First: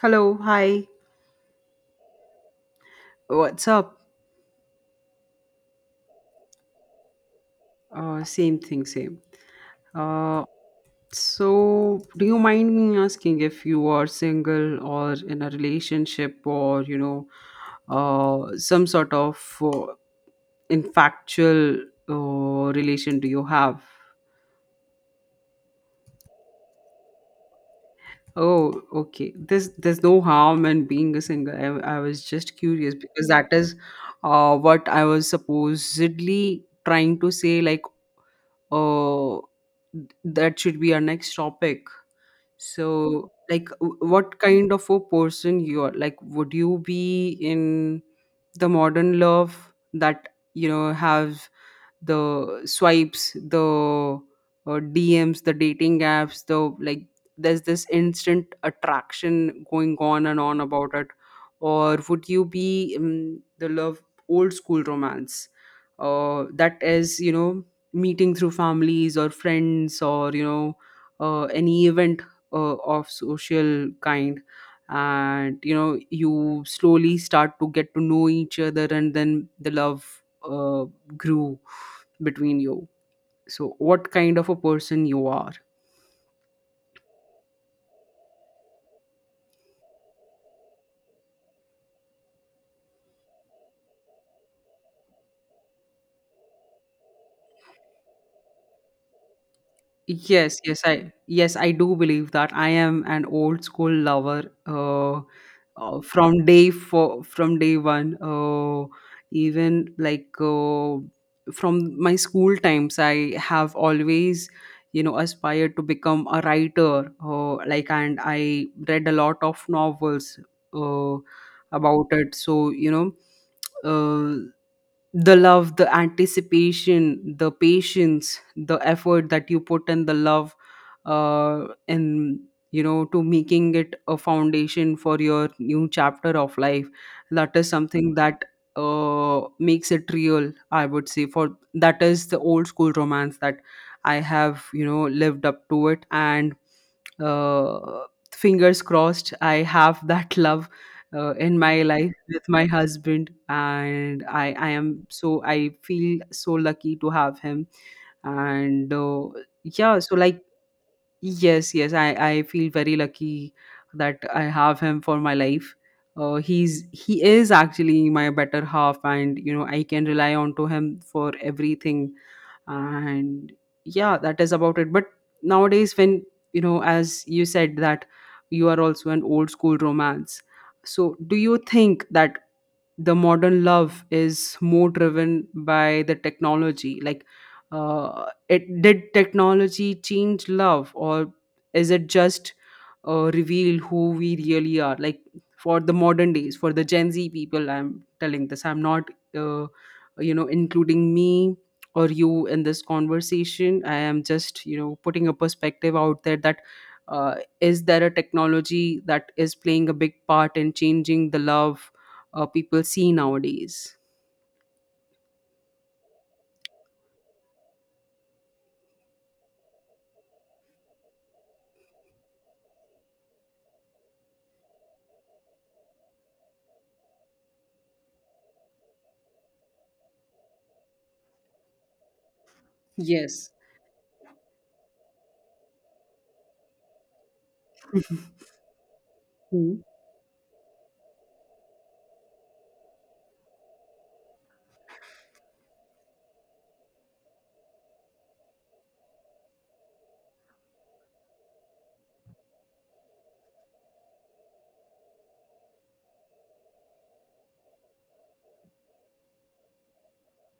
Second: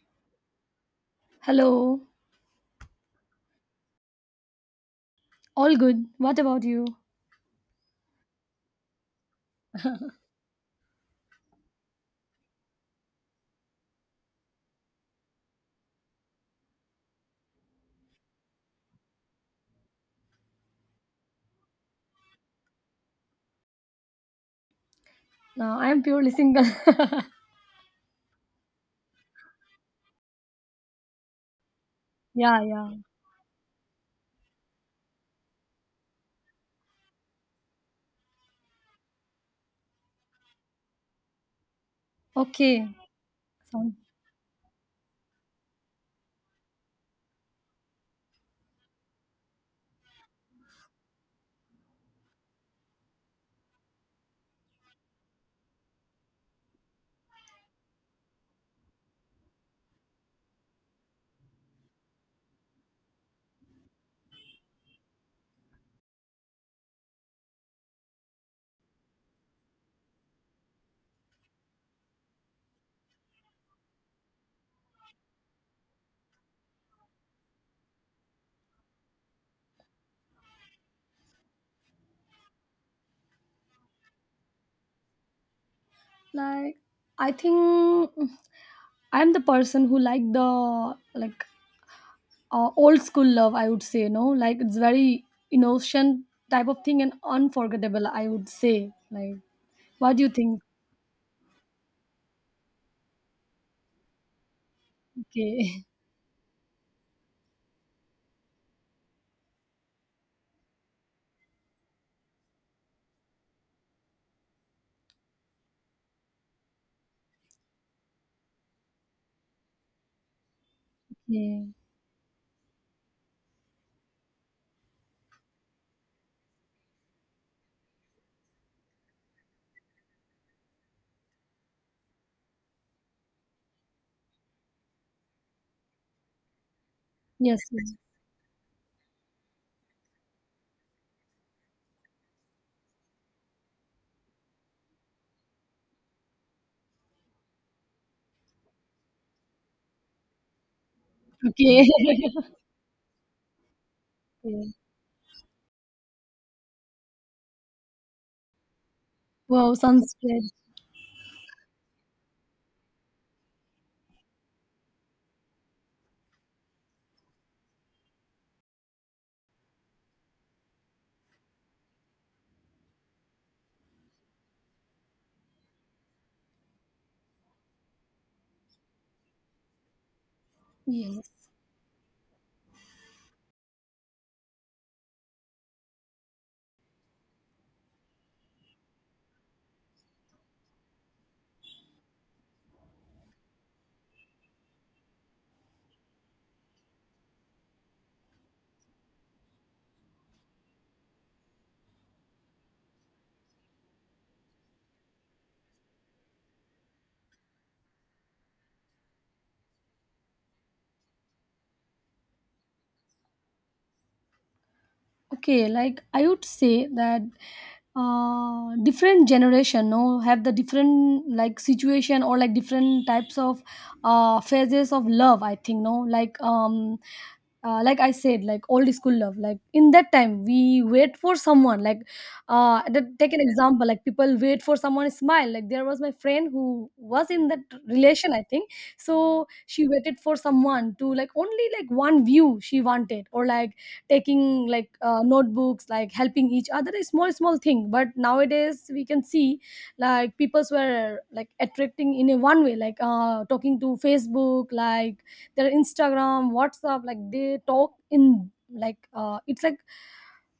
Hello, hi, Hello. what's up? All good. What about you? Same thing, same. Uh, so, do you mind me asking if you are single or in a relationship , or some sort of uh, infactual relation do you have? No, I am purely single. Oh, okay. There's no harm in being a single. I was just Yeah, curious yeah. because that is what I was supposedly trying to say. Like, uh, that should be our next topic. Okay. So, like, Sound what kind of a person you are? Like, would you be in the modern love that have the swipes, the DMs, the dating apps, the, like, there's this instant attraction going on and on about it? Or would you be, the love, old school romance, that is, you know, meeting through families or friends or, you know, any event, of social kind, and, you know, you slowly start to get to know each other, and then the love grew between you. So what kind of a person you are? like I think I am the person who like old school love. I would say no, like it's very innocent type of thing and unforgettable. I would say like, what do you yes think? yes i yes I do believe that I am an old school lover, uh, Okay. From day for from day one, even like, from my school times, I have always, you know, aspired to become a writer, like, and I read a lot of novels uh, Yeah. about it. So, you know, uh, the love, the anticipation, the patience, the effort that you put in the love, in, you know, to making it a foundation for your new chapter of life, that Yes, is yes. something that makes it real, I would say. For that is the old school romance that I have, you know, lived up to it. And uh fingers crossed, I have that love in my Okay. life with my husband, and I Okay. am so, I feel so lucky to have him. And Wow. yeah, so Sounds like, great. yes, yes, I feel very lucky that I have him for my life. Uh, he's he is actually my better half, and you know, I can rely on to him for everything. And yeah, that is about it. But nowadays, when, you know, as you said that you are also an old school romance, so Yes. do you think that the modern love is more driven by the technology? Like it, did technology change love, or is it just reveal who we really are? Like, for the modern days, for the Gen Z people, I'm telling this, I'm not uh, you know, including me or you in this conversation. I am just, you know, putting a perspective out there that, uh, is there a technology that is playing a big part in changing the love people see nowadays? Okay, like I would say that different generation no have the different like situation or like different types of phases of love, I think. No, like like I said, like old school love, like in that time we wait for someone, like take an Yes. example, like people wait for someone to smile, like there was my friend who was in that relation, I think. So Hmm. she waited for someone to like only like one view she wanted, or like taking like notebooks, like helping each other is small small thing, but nowadays we can see like peoples were like attracting in a one way, like talking to facebook, like their instagram whatsapp, like they talk in like it's like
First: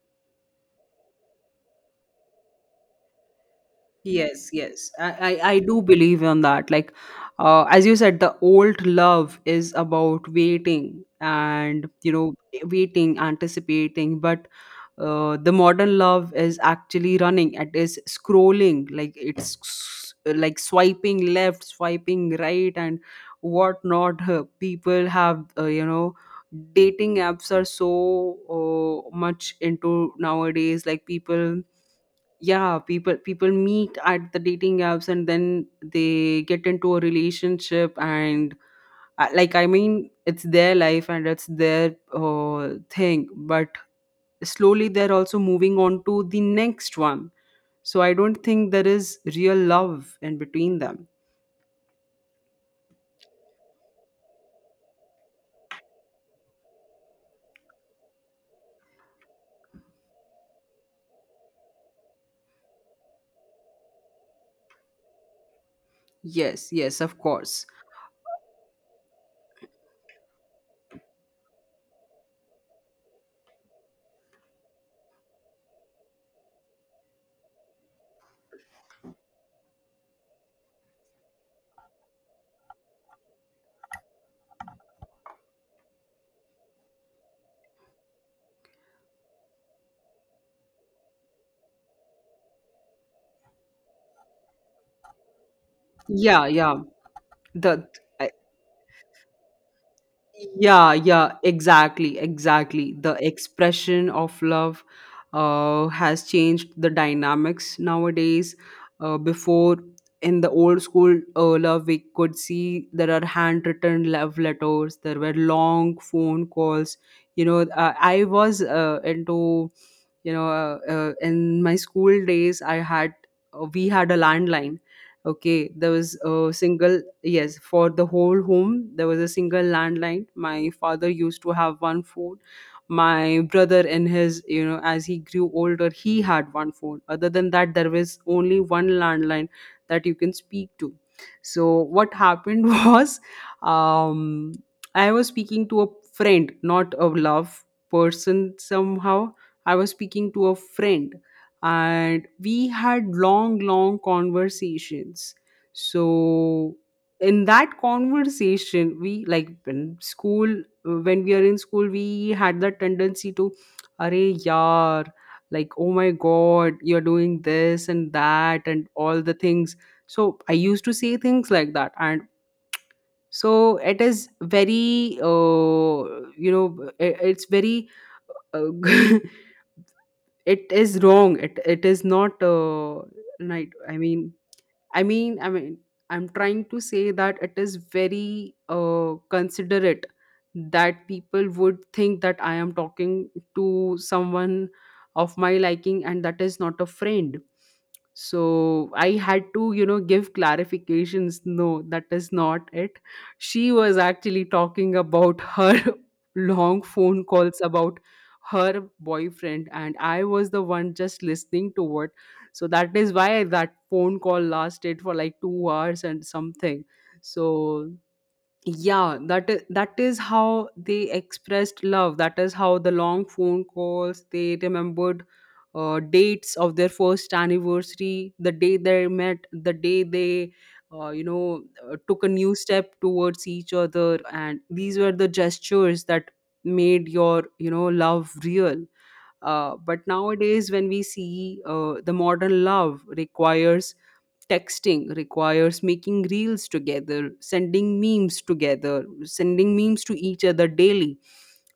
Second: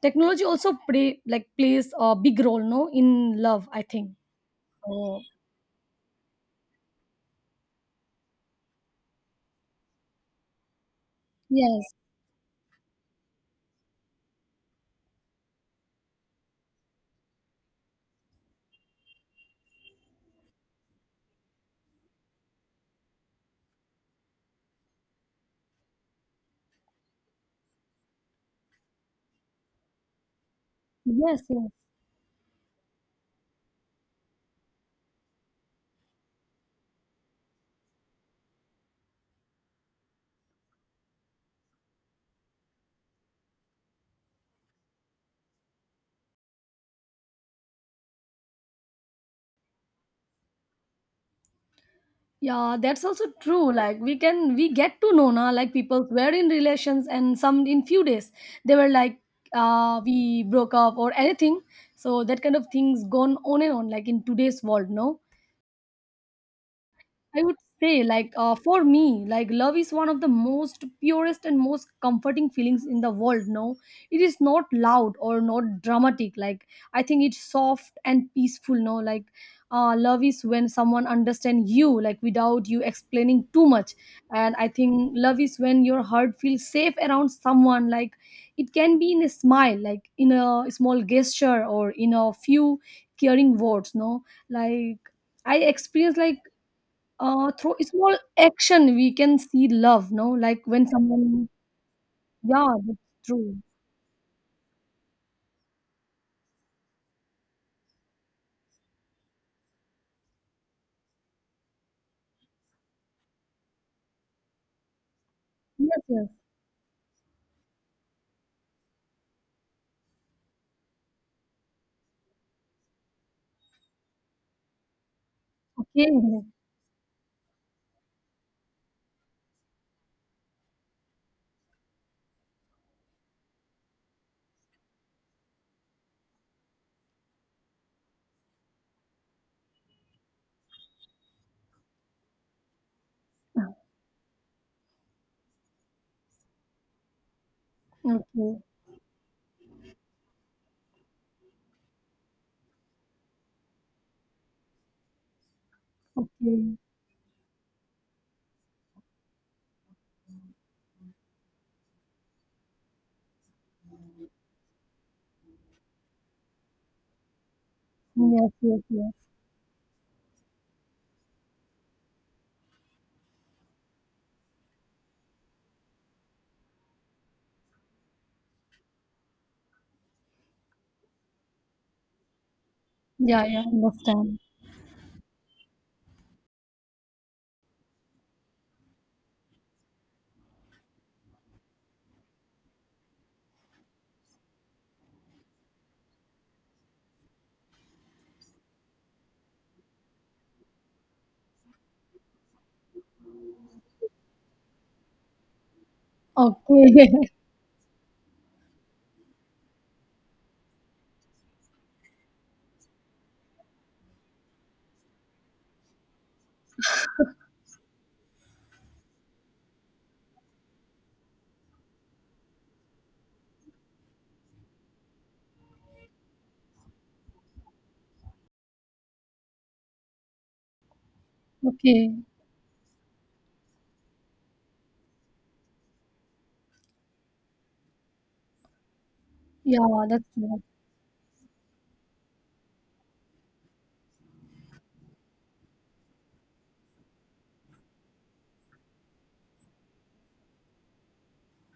technology also plays a big role no in love, I think. Yes, yes. I, Oh, I, I do believe on that. Like, as you said, the old love is about waiting yes, and, you know, waiting, anticipating. But the modern love is actually running. It is scrolling, like it's like swiping left, swiping right, and whatnot. People have, you know, dating apps are so much into nowadays. Like yes, people, yes. yeah, people meet at the dating apps and then they get into a relationship. And like, I mean, it's their life and it's their thing, but slowly they're also moving on to the next one. So I don't think there is real love in between them. Yeah, that's also true. Like we get to know now, like people were in relations and some in few days they were like we broke up or anything. So that kind of things gone on and on like in today's world, no? Yes, yes, of I would course. say, like, for me, like, love is one of the most purest and most comforting feelings in the world. No, it is not loud or not dramatic. Like, I think it's soft and peaceful. No, like, love is when someone understands you, like, without you explaining too much. And I think love is when your heart feels safe around someone. Like, it can be in a smile, like, in a small gesture or in a few caring words. No, like, I experienced like Yeah, yeah. Through the small action, we can see love, no? Like when yeah yeah someone, exactly, yeah, exactly, that's the true. expression of love has changed the dynamics nowadays. Before, in the old school love, we could see there are handwritten love letters, there were Yes, long yes. phone calls, you know. I was into, you know, in my school days, I had, we had a landline. Okay, there Okay. was a single. Yes, for the whole home, there was a single landline. My father used to have one phone. My brother, in his, you know, as he grew older, he had one phone. Other than that, there was only one landline that you can speak to. So, what happened was, um, I was speaking to a friend, not a love person Okay. somehow. I was speaking to a friend, and we had long, long conversations. Okay. So, in that conversation, we, like, in school, when we are in school, we had that tendency to, "Arey yaar, like, oh my god, you're doing this and Yes, that yes, and yes. all the things." So I used to say things like that. And so, it is very, you know, it's very, uh, it is wrong, it is not Yeah, yeah, right. I mean, understand. I mean, I'm trying to say that it is very considerate that people would think that I am talking to someone of my liking and that is not a friend. So I had to, you know, give clarifications. No, that is not it. She was actually talking about her long Okay. phone calls about her boyfriend, and I was the one just listening to what. So that is why that phone call lasted for like 2 hours and something. So yeah, that is how they expressed love, that is how the long phone calls, they remembered dates of their first anniversary, the day they met, the day they you know, Okay. took a new step towards each other. And these were the gestures that made your, you know, love real. Yeah, But that's true. nowadays, when we see, the modern love requires texting, requires making reels together, sending memes to each other daily.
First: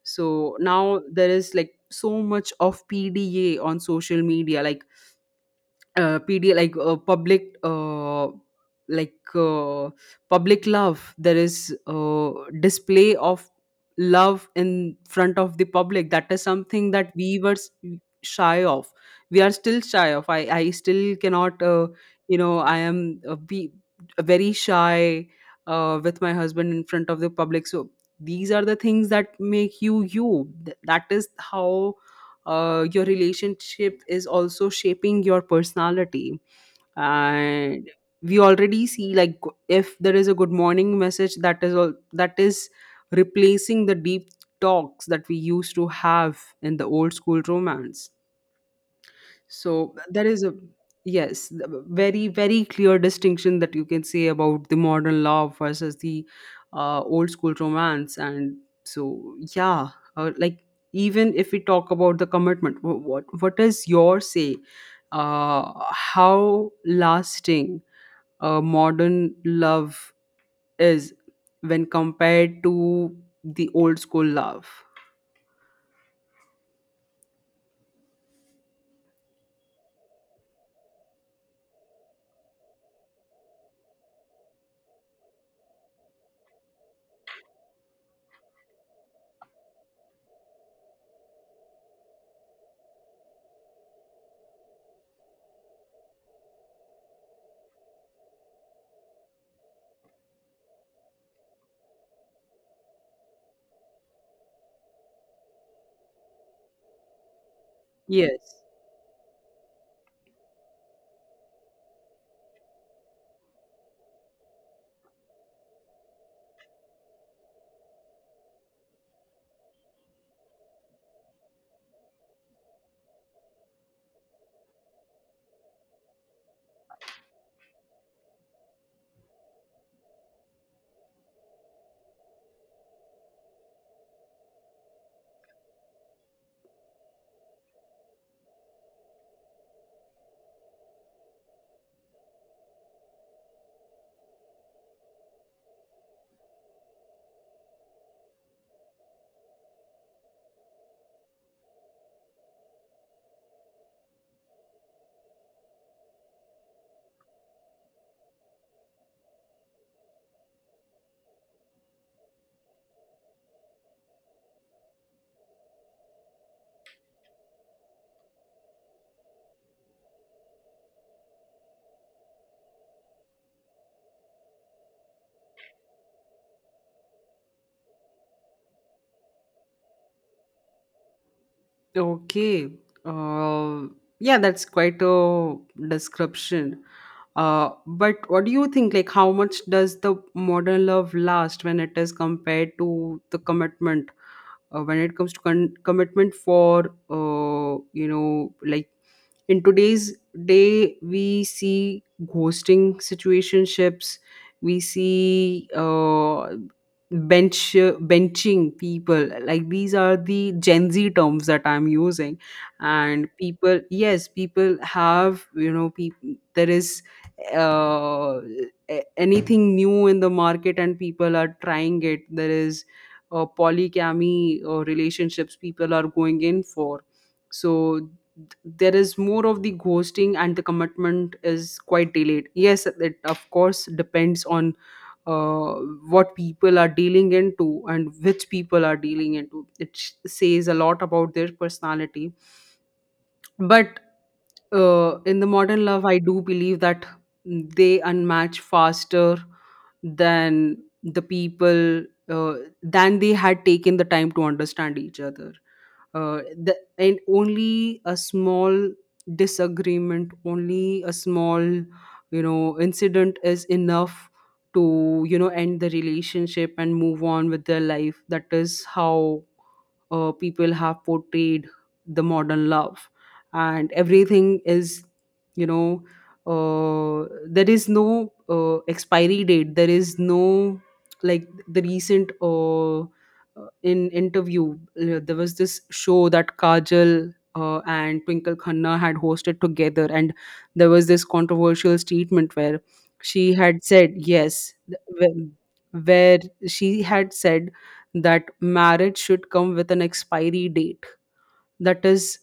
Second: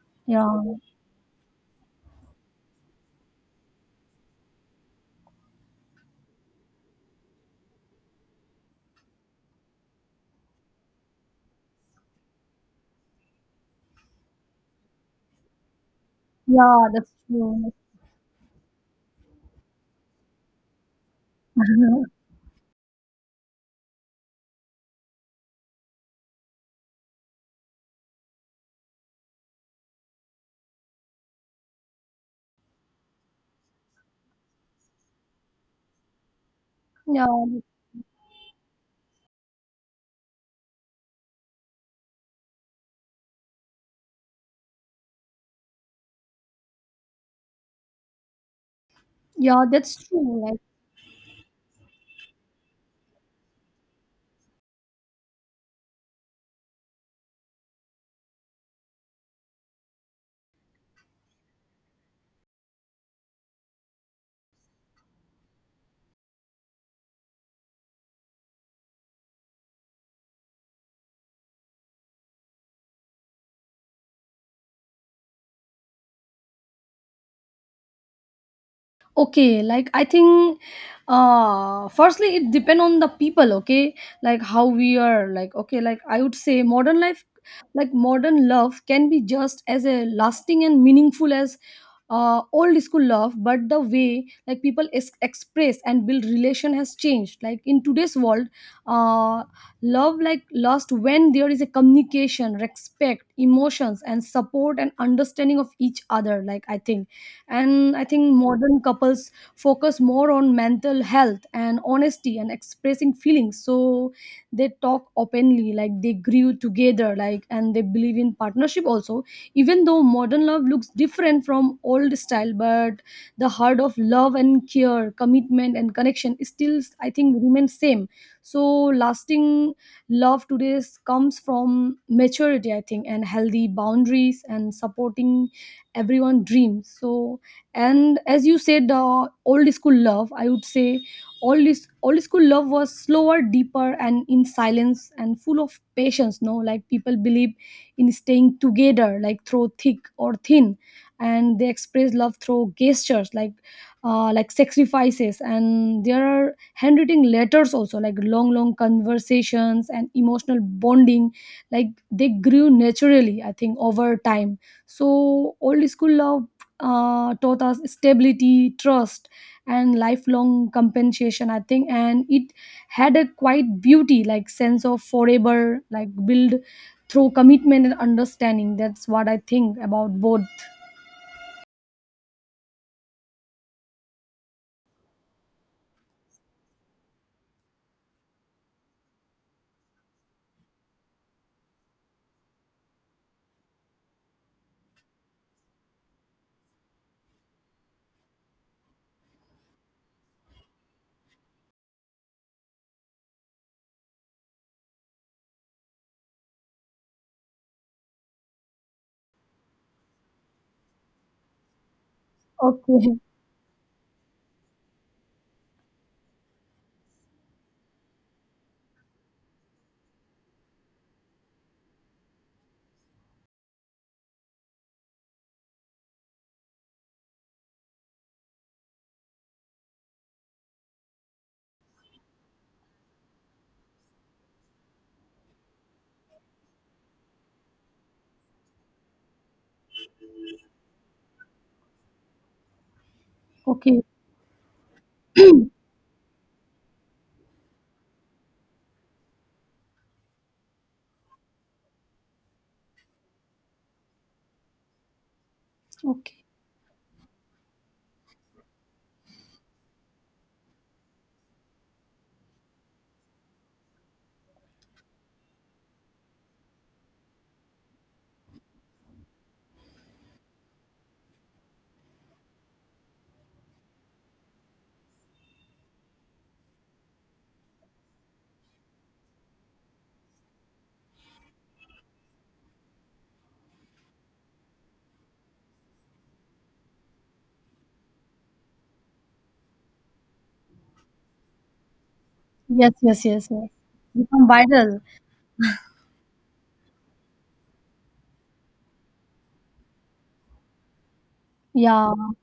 So Yeah. now there is, like, so much of PDA on social media, like uh, PD like uh, public uh, like uh, public love. There is display of love in front of the public. That is Yeah, something that's that we were true. shy of. We are still shy of. I still cannot. You know, I am be very shy with my husband in front of the public. So these are the things that make you, you. That is how your relationship is also shaping your personality. Yeah, And we already see, like, if there is a good morning message, that is all, that is replacing the deep talks that we used to have in the old school romance. yeah, So that's there is true. a, Like yes, a very, very clear distinction that you can say about the modern love versus the old school romance. And so yeah, like, even if we talk about the commitment, what is your say? How lasting modern love is when compared to the old school love? okay, like I think firstly it depend on the people, okay, like how we are, like okay, like I would say modern life like modern love can be just as a lasting and meaningful as old school love, but the way like people express and build relation has changed like in today's world. Uh, love like lost when there is a communication, respect, emotions and support and understanding of each other, like I think. And I think Yes. modern couples focus more on mental health and honesty and expressing feelings, so they talk openly, like they grew together, like, and they believe in partnership also. Even though modern love looks different from old style, but the heart of love and care, commitment and connection is still I think remains same. So lasting love today comes from maturity, I think, and healthy boundaries and supporting everyone dreams. So and as you said old school love, I would say old school love was slower, deeper and in silence and full of patience, no. Like people believe in staying together like through thick or thin, and they express love through gestures like sacrifices, and there are handwritten letters also, like long long conversations and emotional bonding, like they grew naturally, I think, over time. So old school love taught us stability, trust, and lifelong compensation, I think. And it had a quite beauty, like sense of forever, like build through commitment and understanding. That's what I think about both. Okay. Uh, yeah, that's quite a description. But what do you think? Like, how much does the modern love last when it is compared to the commitment? When it comes to commitment, for, you know, like, in today's day, we see ghosting, situationships, we see, bench benching people, like, these are the Gen Z terms that I'm using. Okay. And people, yes, people have, you know, people, there is uh, anything new in the market and people are trying it. There is polygamy relationships people are going in for. So there is more of the ghosting and the commitment is quite delayed. Yes, it of course depends on uh, what people are dealing into, and which people are dealing into it says a lot about their personality. But Okay, in the modern love, I do believe that they unmatch faster than the people uh, than they had taken the time to understand each other. Okay. And only a small disagreement, only a small, you know, incident is enough to, you know, end the relationship and move on with their life. That is how people have portrayed the modern love. And everything is, you know, there is no expiry date. There is no, like, the recent, in interview, there was this show that Kajal and Twinkle Khanna had hosted together, and there was this controversial statement where Yes, yes, she yes, yes. had said, Become yes, viral. Where she had said that marriage should come with an expiry date. That Yeah. is,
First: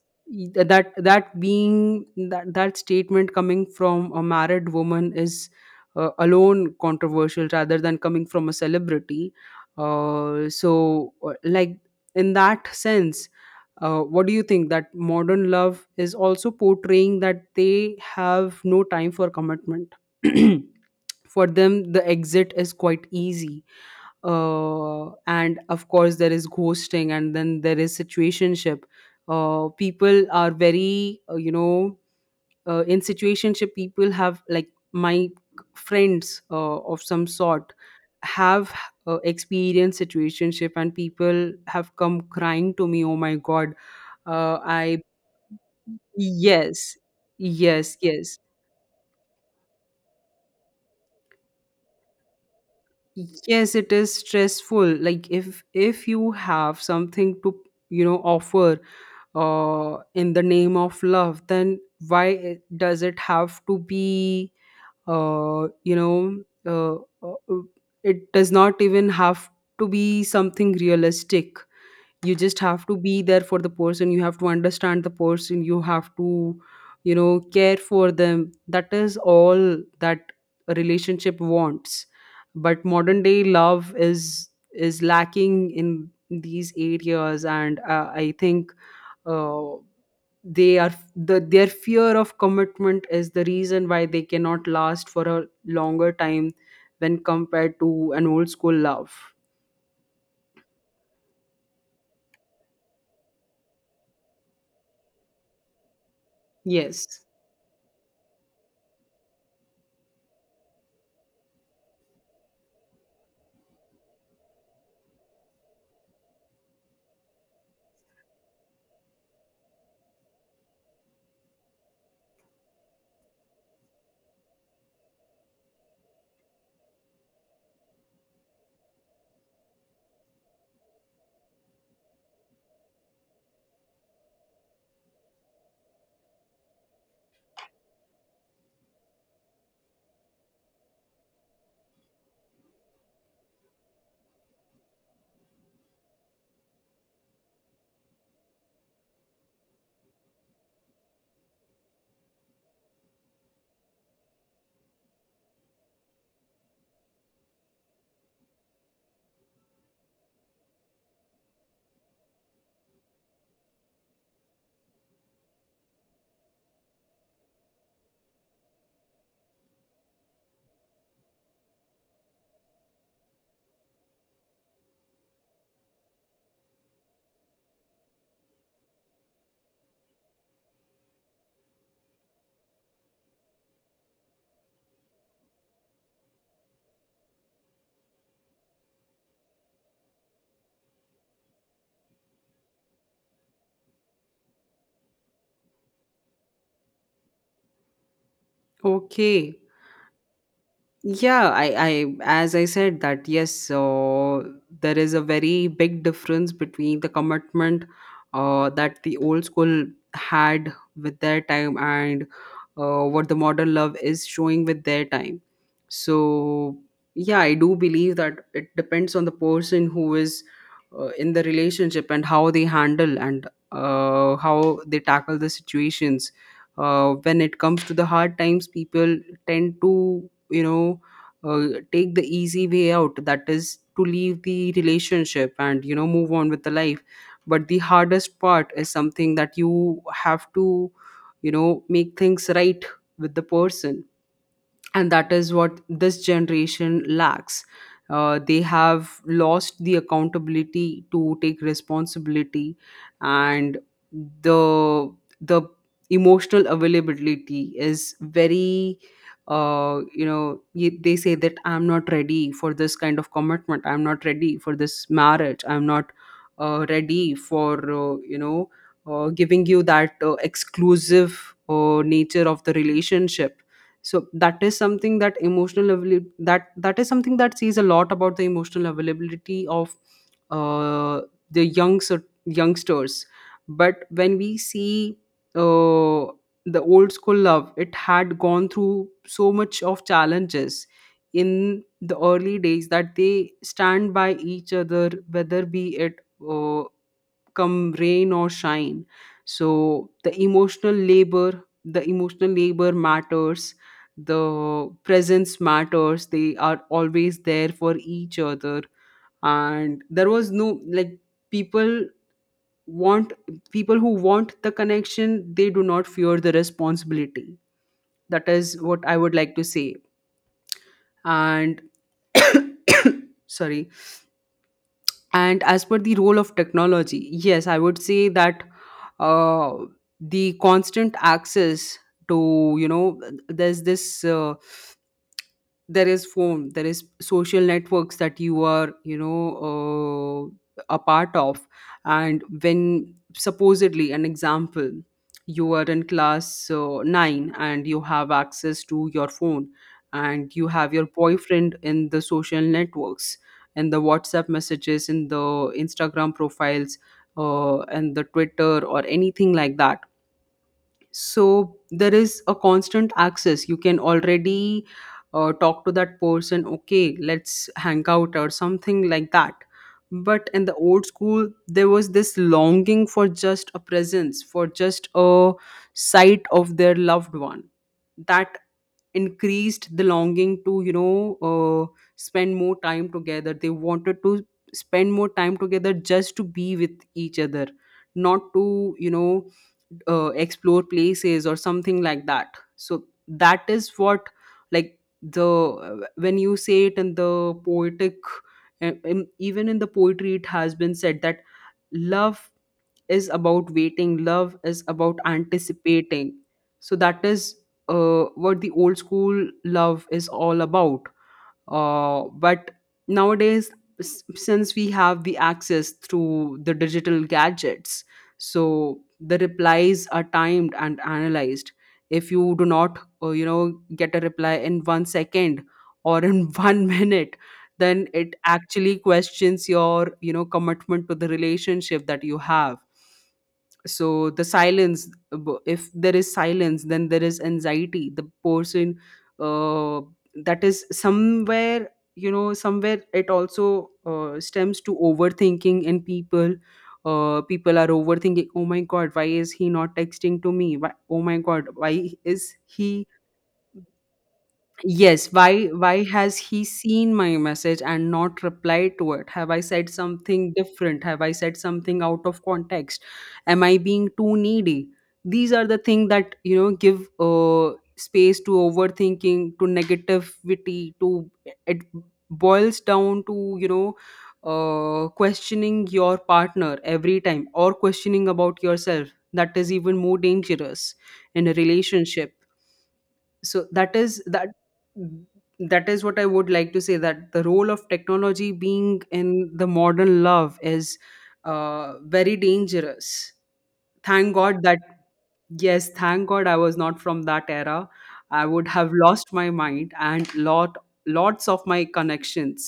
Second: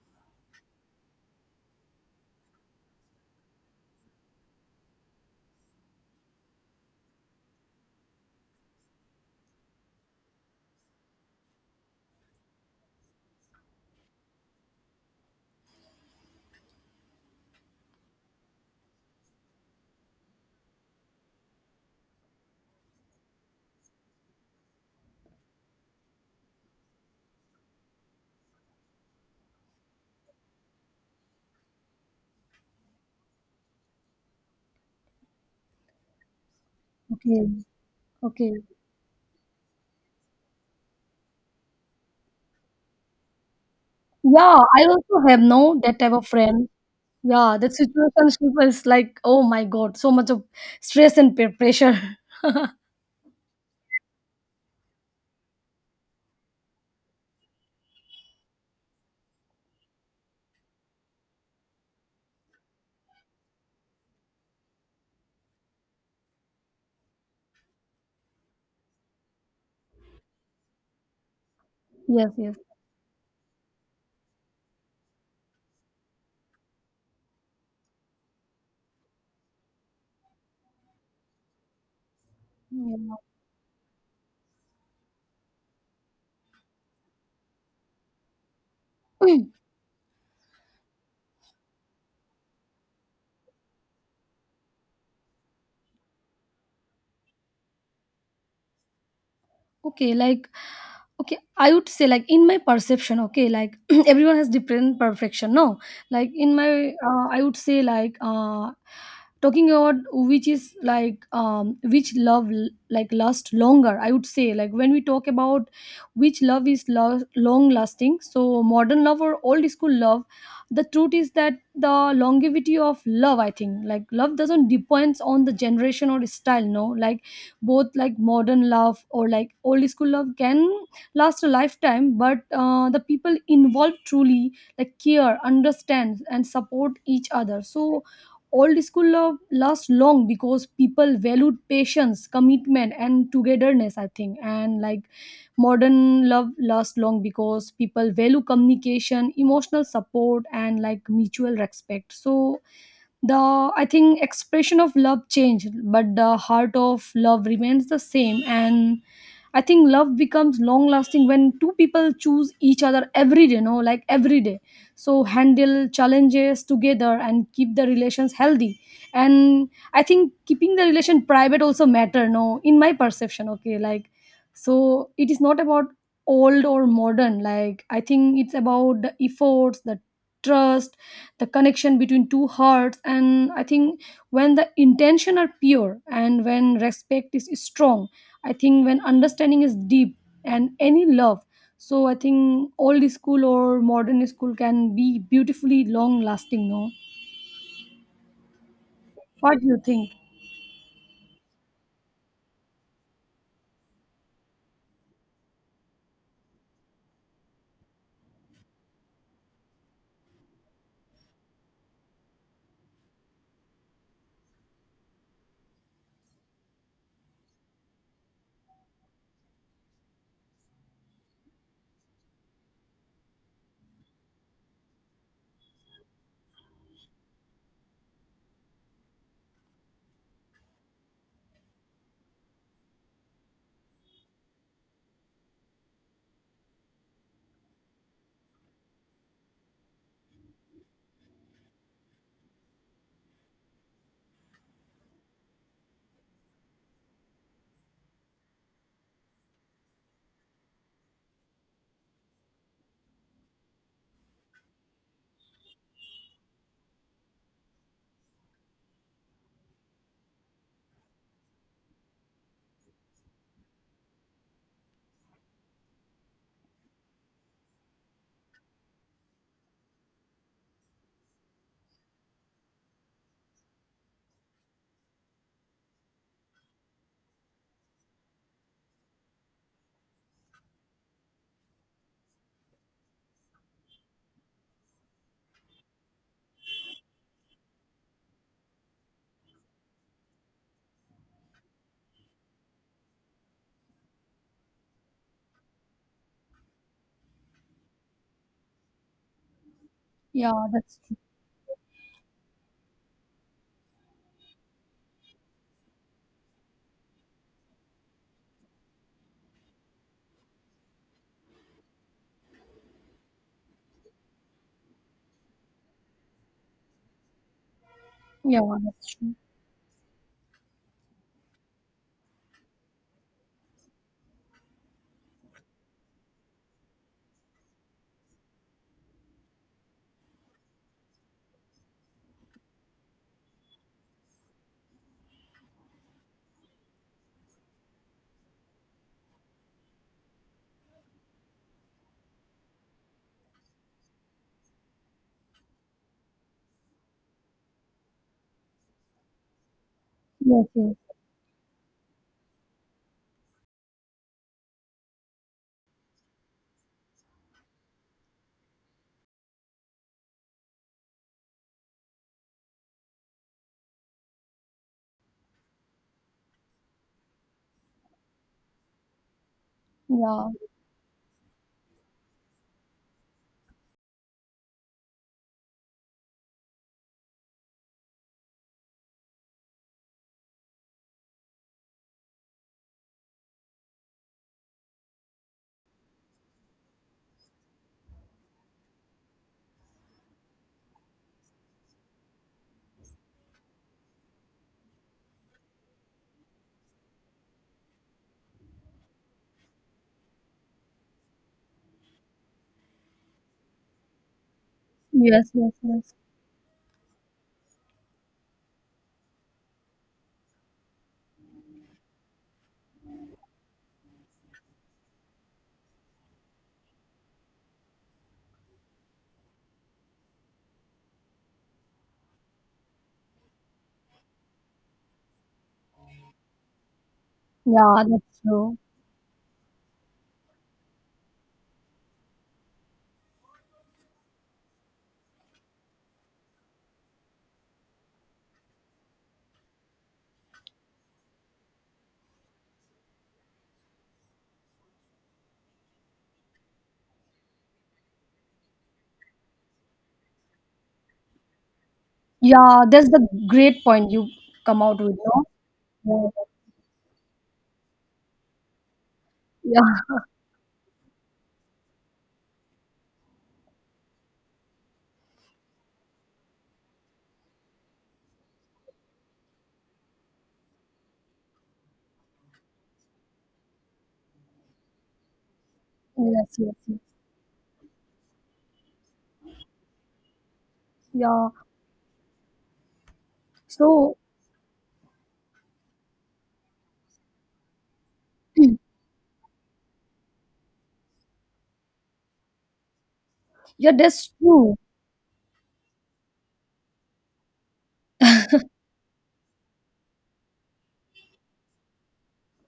that, that being, that that statement coming from a married woman is alone controversial rather than coming from a celebrity. So like, in that sense, what do you think that modern love is also portraying that they have no time for commitment? For them, the exit is quite easy. And of course, there is ghosting, and then there is situationship. People are very, in situationship, people have like my friends of some Okay. sort Okay. have experienced situationship, and people have come crying to me, "Oh my God, Yeah, uh, I I also have no that type of friend. yes, Yeah, that yes." situationship is like, oh my God, so much of stress and pressure. Yes, it is stressful. Like, if you have something to, you know, offer in the name of love, then why does it have to be uh you know uh, uh, uh, it does not even have to be something realistic. Yes, You yes. just have to be there for the person, you have to understand the person, you have to, you know, care for them. That is all that a relationship wants, but Yeah. modern day love is lacking in these areas, and I think uh, they are the their fear of commitment is the reason why they cannot last for a longer time when compared to an old school love. Okay, like okay, I would say like in my perception, okay, like everyone has different perfection, no. Like in my Yes. I would say like talking about which is like which love like last longer, I would say, like, when we talk about which love is long lasting, so modern love or old school love, the truth is that the longevity of love, I think, like love doesn't depends on the generation or style, no. Like both like modern love or like old school love can last a lifetime, but the people involved truly like care, understand and support each other. So old school love lasts long because people valued patience, commitment and togetherness, I think, and like modern love lasts long because people value communication, emotional support and like mutual respect. So the I think expression of love changed but the heart of love remains the same, and I think love becomes long lasting when two people choose each other every day, no, like every day. So handle challenges together and keep the relations healthy, and I think keeping the relation private also matter, no, in my perception, okay, like. So it is not about old or modern, like I think it's about the efforts, the trust, the connection between two hearts, and I think when the intention are pure and when respect is strong, I think when understanding is deep and any love. So I think old school or modern school can be beautifully long lasting, no. Okay. What do you think? Yeah, as I said, that yes, so there is a very big difference between the commitment that the old school had with their time and what the modern love is showing with their time. So, yeah, I do believe that it depends on the person who is in the relationship and how they handle and how they tackle the situations. When it comes to the hard times, people tend to, you know, take the easy way out, that is to leave the relationship and, you know, move on with the life. But the hardest part is something that you have to, you know, make things right with the person, and that is what this generation lacks. They have lost the accountability to take responsibility, and the the emotional availability is very they say that I'm not ready for this kind of commitment, I'm not ready for this marriage, I'm not ready for, giving you that exclusive nature of the relationship. So that is something that that is something that says a lot about the emotional availability of uh, the youngsters. But when we see uh, the old school love, it had gone through so much of challenges in the early days, that they stand by each other, whether be it uh, come rain or shine. So the Yeah, emotional that's true. labor, the emotional labor matters, the presence matters, they are always there for each other. And there was no, like, people want, people who want the connection, they do not fear the responsibility. That Yeah, is that's what I would true. like to say. And sorry. And as per the role of technology, yes, I would say that uh, the constant access to, you know, there's this. There is phone, there is social networks that you are, you know, a part of. And when, supposedly an example, you are in class 9, and you have access to your phone, and Yes, you have yes, your boyfriend in the social networks, in the WhatsApp messages, in the Instagram profiles, and the Twitter or anything like that. So there is a constant access, you can already talk to that person, okay, let's hang out or something like that. yeah, But in the old school, there was this longing for just a presence, for just a sight of their loved one, that increased the longing to, you know, spend more time together. They wanted to spend more time together just to be with each other, not to, you know, explore places or something like that. So that is what, like, the when you say it in the poetic, and even in the poetry, it has been said that love is about waiting, love is about yes, yes, yes. anticipating. So that is what the old school love is all about. Uh, but nowadays, since we have the access through the digital gadgets, so the replies are timed and analyzed. If you do not you know get a reply in 1 second or in 1 minute, Yeah, then that's it true. actually questions your, you know, commitment to the relationship that you have. So the silence, if there is silence, then there is anxiety. The person uh, that is somewhere, you know, somewhere it also stems to overthinking in people. Uh, people are overthinking, oh my god, why is he not texting to me, why, oh my god, why is Yeah, he. that's the great point you come out with, Yes, no. why Yeah, has he seen my message and not replied to it? Have I yeah, said something different? Have I said something out of context? Am I being too needy? These are the things that, you know, give space to overthinking, to negativity, to, it boils down to, you know, questioning your yes, yes, partner yes, every time or questioning about yourself. That is even more dangerous in yeah. a relationship. So that So is that, that is what I would like to say, that the role of technology being in the modern love is very dangerous. yeah, that's Thank god true. that, yes, thank god I was not from that era. I would have lost my mind and lots of my connections,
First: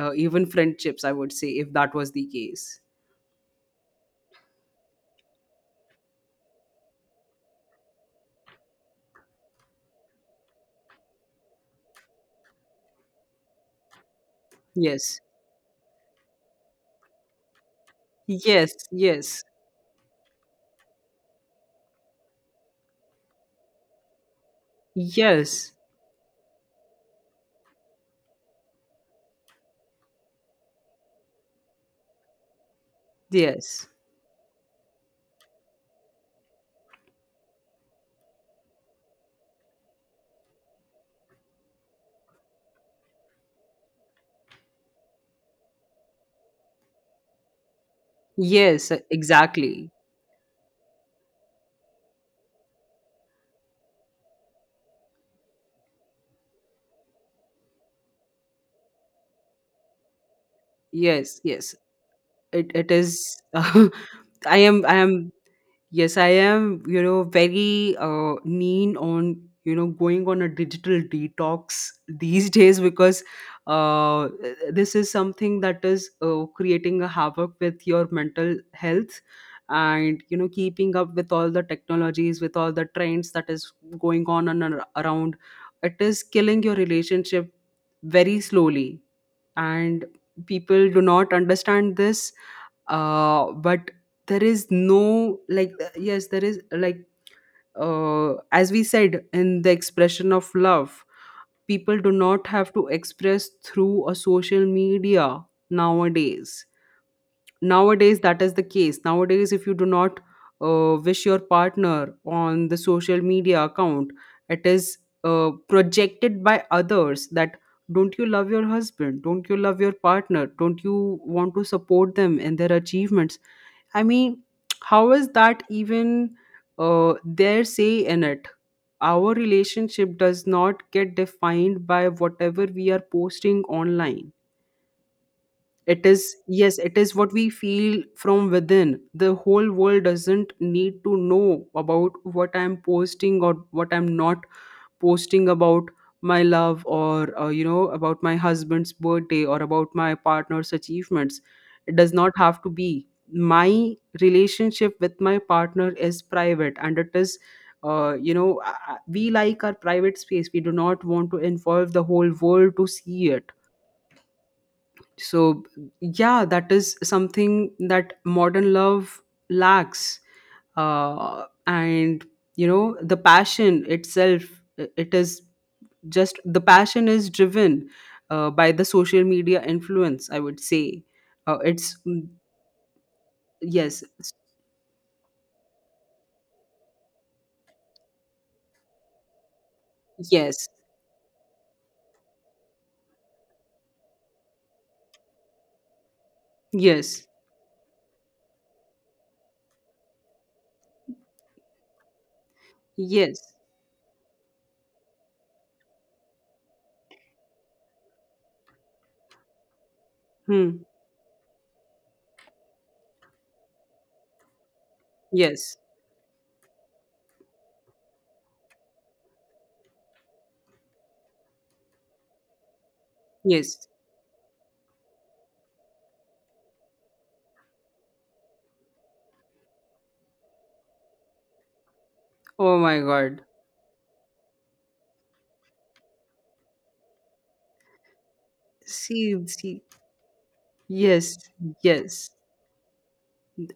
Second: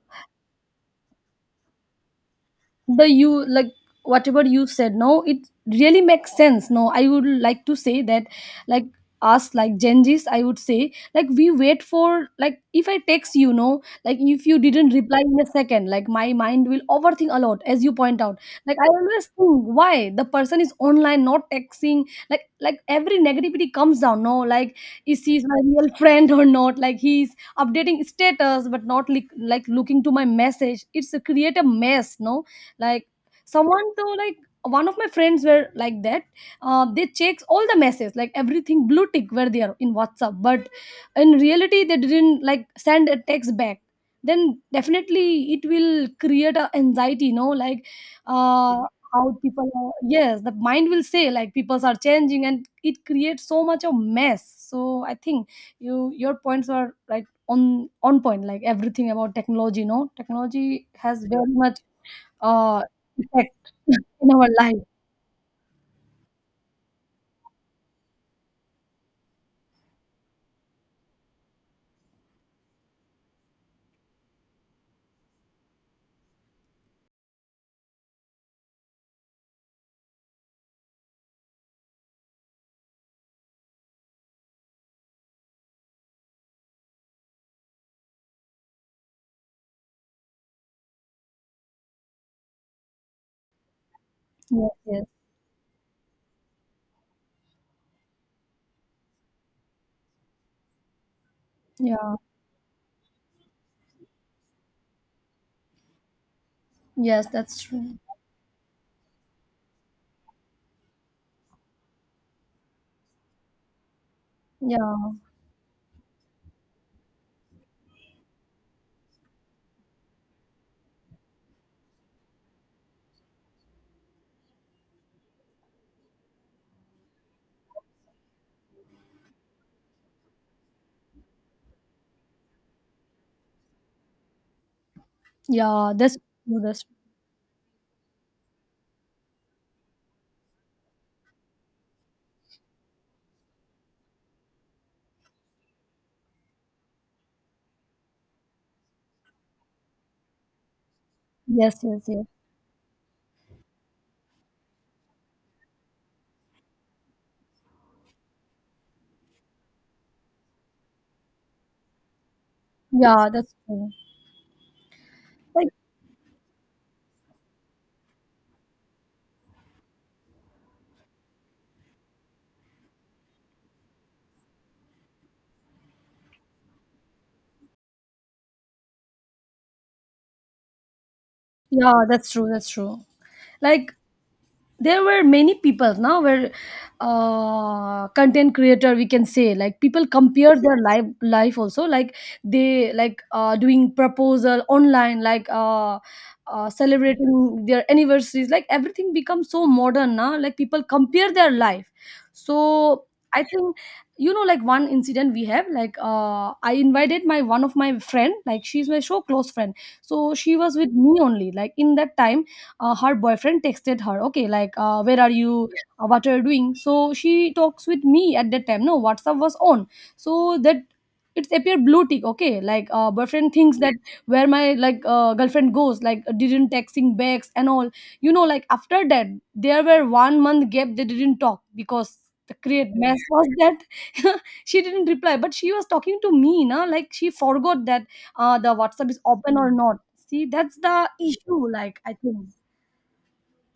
even friendships, I would say, if that was the case. The You like whatever you said, no, it really makes sense, no. I would like to say that, like us like gen z's, I would say, like, we wait for, like if I text, like if you didn't reply Yes, in a second, like my mind will overthink a lot as you point out. yes, Like I always yes. think why the person is online not texting, like every negativity comes down, no, like is he's my Yes, real friend or not, like he's updating status but not like looking to my message, it's a create a mess, no, like someone yes, though, like one of my friends were like that. Uh, they checks all the messages like everything blue tick where they are in whatsapp, but in reality they didn't like send a text back. Then definitely it will create a anxiety, like uh, yes. how people Exactly. are, yes, the mind will say like people are changing and it creates so much of mess. So I think your points are like on point, like everything about technology, no, technology has Yes, very yes. much It uh, it is. effect in our I am. life. I am. Yes, I am, you know, very mean on, you know, going on a digital detox these days because uh, this is something that is creating a havoc with your mental health, and, you know, keeping up with all the technologies, with all the trends, that is going on and around, it is killing your relationship very slowly. And people do not understand this. Uh, but there is Yes, yes, no, like, yes, there is, like, as we said in the expression of love, people do yeah, not have to express through a social media nowadays. yes, that's true. Nowadays that is the case. Nowadays if you do not wish your partner on the social media account, it Yeah, is projected by others that, don't you love your husband, don't you love your partner, don't you want to support them in their achievements. I mean, how is that even their say in it. Our relationship does not get defined by whatever we are posting online. yeah, It that's is, true. yes, That's true. it is what we feel from within. The whole world doesn't need to know about what I'm posting or what I'm not posting about my love or, you know, about my husband's birthday or about my partner's achievements. Yes, It yes, does yes. not have to be. My relationship with my partner is private, and it is. You know, we like our private space. We do not want to involve the whole world to Yeah, see it. that's true. So, Like, yeah, that is something that modern love lacks. Uh, and, you know, the passion itself, it is, just the passion is driven by the social media influence, I would say. Uh, yeah, it's that's true. That's true. Like, yes, there were many people now were, content creator we can say, like people compare yes, their life also, like they like doing proposal online, like yes. celebrating their anniversaries, like everything becomes so modern now, like people compare their life. So I Yes. think, you know, like one incident we have, like I invited my one of my friend, like she's my so close friend, so she was Hmm. with me only like in that time. Uh, her boyfriend texted her, okay, like where are you, Yes, yeah, what are you doing, so she talks with me at that time, no, whatsapp was on, so that it's appear blue tick, okay, like boyfriend thinks, yeah, yes. that where my like girlfriend goes, like didn't texting backs and all, you know, like after that there were 1 month gap they didn't talk because the Oh create my mess god. was that she didn't reply, but she was talking to me na, like she forgot that the whatsapp is See, open or see. not. See that's the Yes, issue, like I yes, think.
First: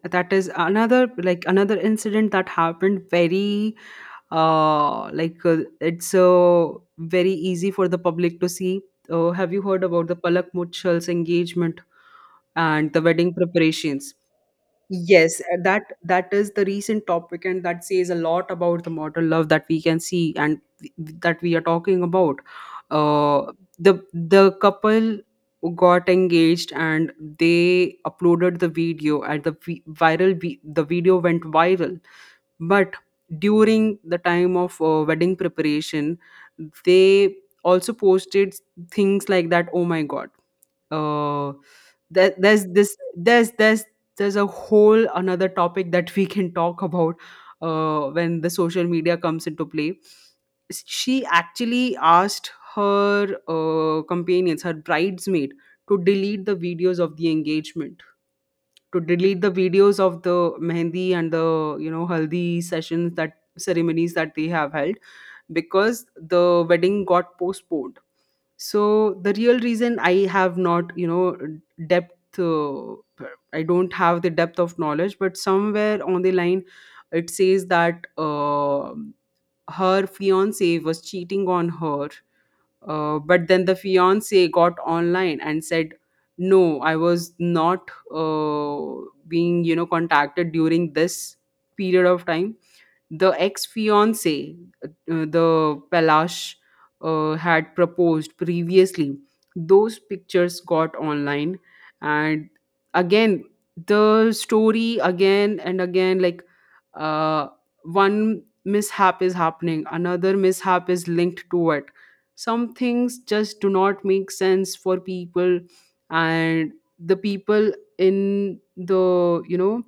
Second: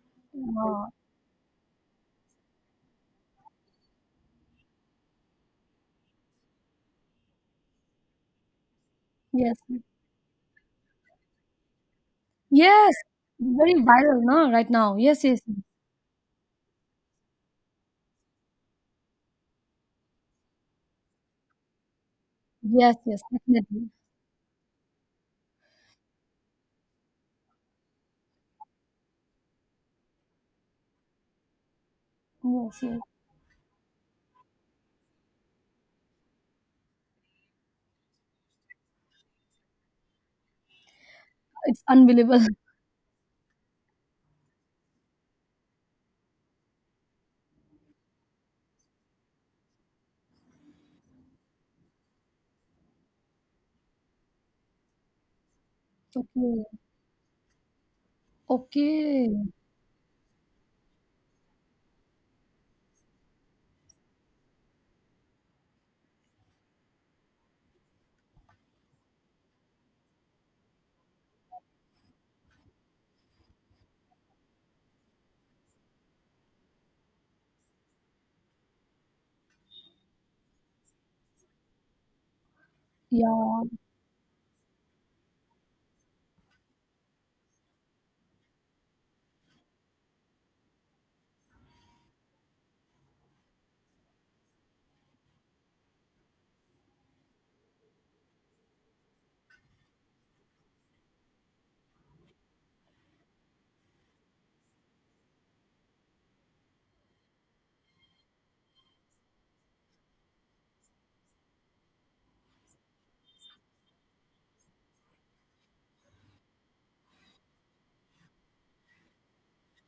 that is Uh, another, like, another incident that happened very like, it's very easy for the public to see. Uh, have yes, you heard about the Palak Mutchal's engagement and yes, the wedding very preparations? viral, no, right now. Yes, yes, Yes, that is the recent topic, and that says a lot about the modern love that we can see and that we are talking about. yes, yes, Uh, definitely. the couple got engaged, and they uploaded the video, and the viral the video went viral. Yes, But yes, during the time of wedding preparation, they also posted things like that. Oh my god! Oh, it's unbelievable. that there's this there's a whole another topic that we can talk about when the social media comes into play. She actually asked her companions, her bridesmaid, to delete the Okay, videos of the engagement, to okay, delete the videos of the mehendi and the, you know, haldi sessions, that ceremonies that they have held, because the wedding got postponed. So the real reason, I have not, you know, depth, I don't have the depth of knowledge, but somewhere on the line it says that her fiance was cheating on her. Uh, but yeah, then the fiance got online and said, "No, I was not being, you know, contacted during this period of time." The ex fiance, the Palash, had proposed previously. Those pictures got online, and again the story again and again, like, uh, one mishap is happening, another mishap is linked to it. Some things just do not make sense for people, and the people in the, you know,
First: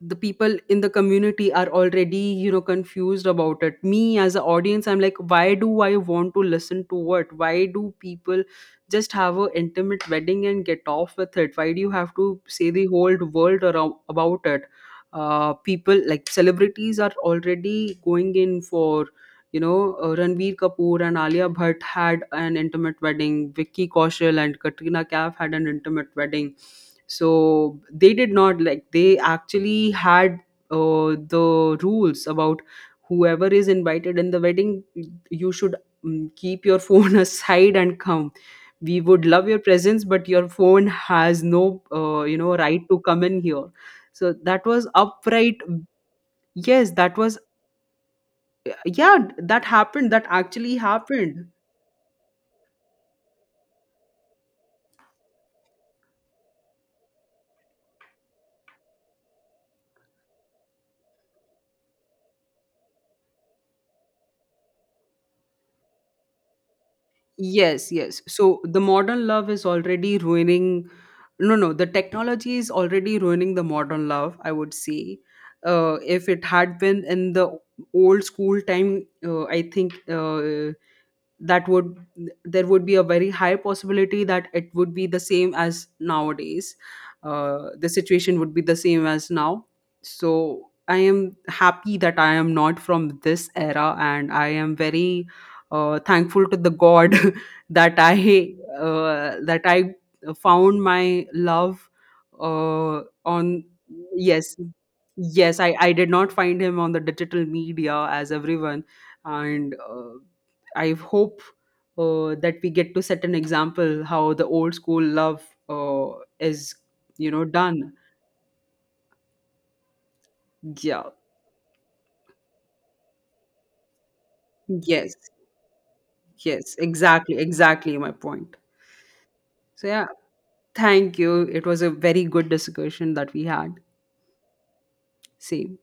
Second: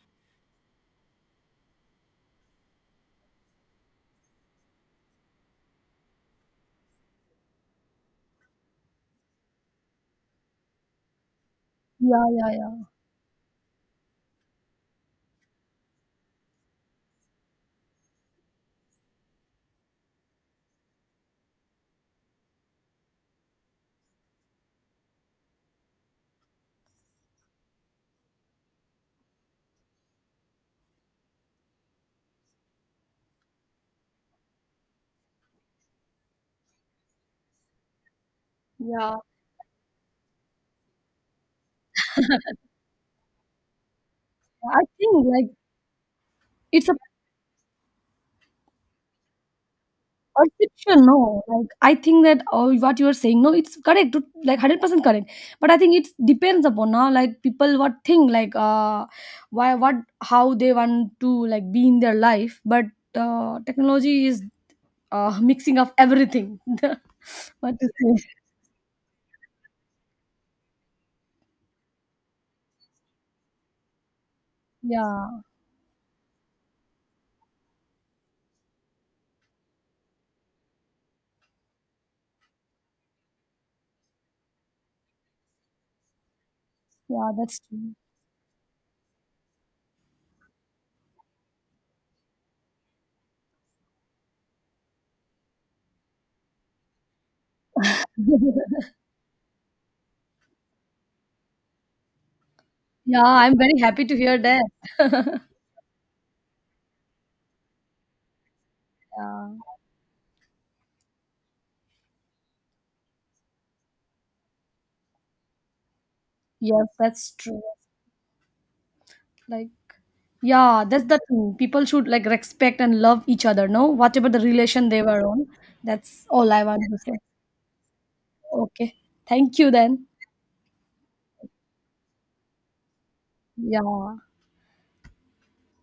the people in the community are already, you know, confused about it. Me as an audience, I'm like, why do I want to listen to, what, why do people just have a intimate wedding and get off with it, why do you have yeah, to yeah, say yeah, the whole world around about it. Uh, people like celebrities are already going in for, you know, Ranveer Kapoor and Alia Bhatt had an intimate wedding. Vicky Kaushal and Katrina Kaif had an intimate wedding. So they did not, like they actually had uh, the rules about whoever is invited in the wedding. You should, keep your phone aside and come. We yeah. would love your presence, but your phone has no, you know, right to come in here. So that I was think like upright. it's Yes, a that was, yeah, that happened, that actually perception, no. happened. Like I think that oh, what you are saying, no, it's correct, like 100% correct. But I think it depends upon now, like people what think, like why, what, how they want to like be in their life, but. Technology is mixing of everything. What to Yes, say? yes, so the modern love is already ruining, no no, the technology is already ruining the modern love, I would say. Yeah, Uh, if it had been in the old school time, I think, that would, there would be a very high possibility that it would be the same as nowadays. yeah, that's Uh, the true. situation would be the same as now. So I am happy that I am not from this era, and I am very thankful to the god that I that I found my love Yeah, I'm on, very happy to hear yes, that. yes, I did not find him on the digital media as everyone. Yeah, And I hope that we get to set an example how the old school love uh, is, yes, that's you know, true. done. Like, yeah, that's Yeah. the thing. People should like respect and love each other, no? Whatever the relation they Yes. were on. That's all I Yes. want to say. Exactly. Exactly my point. Okay, thank you So, then. yeah. Thank you. It was a very good discussion that we had. Yeah. Same.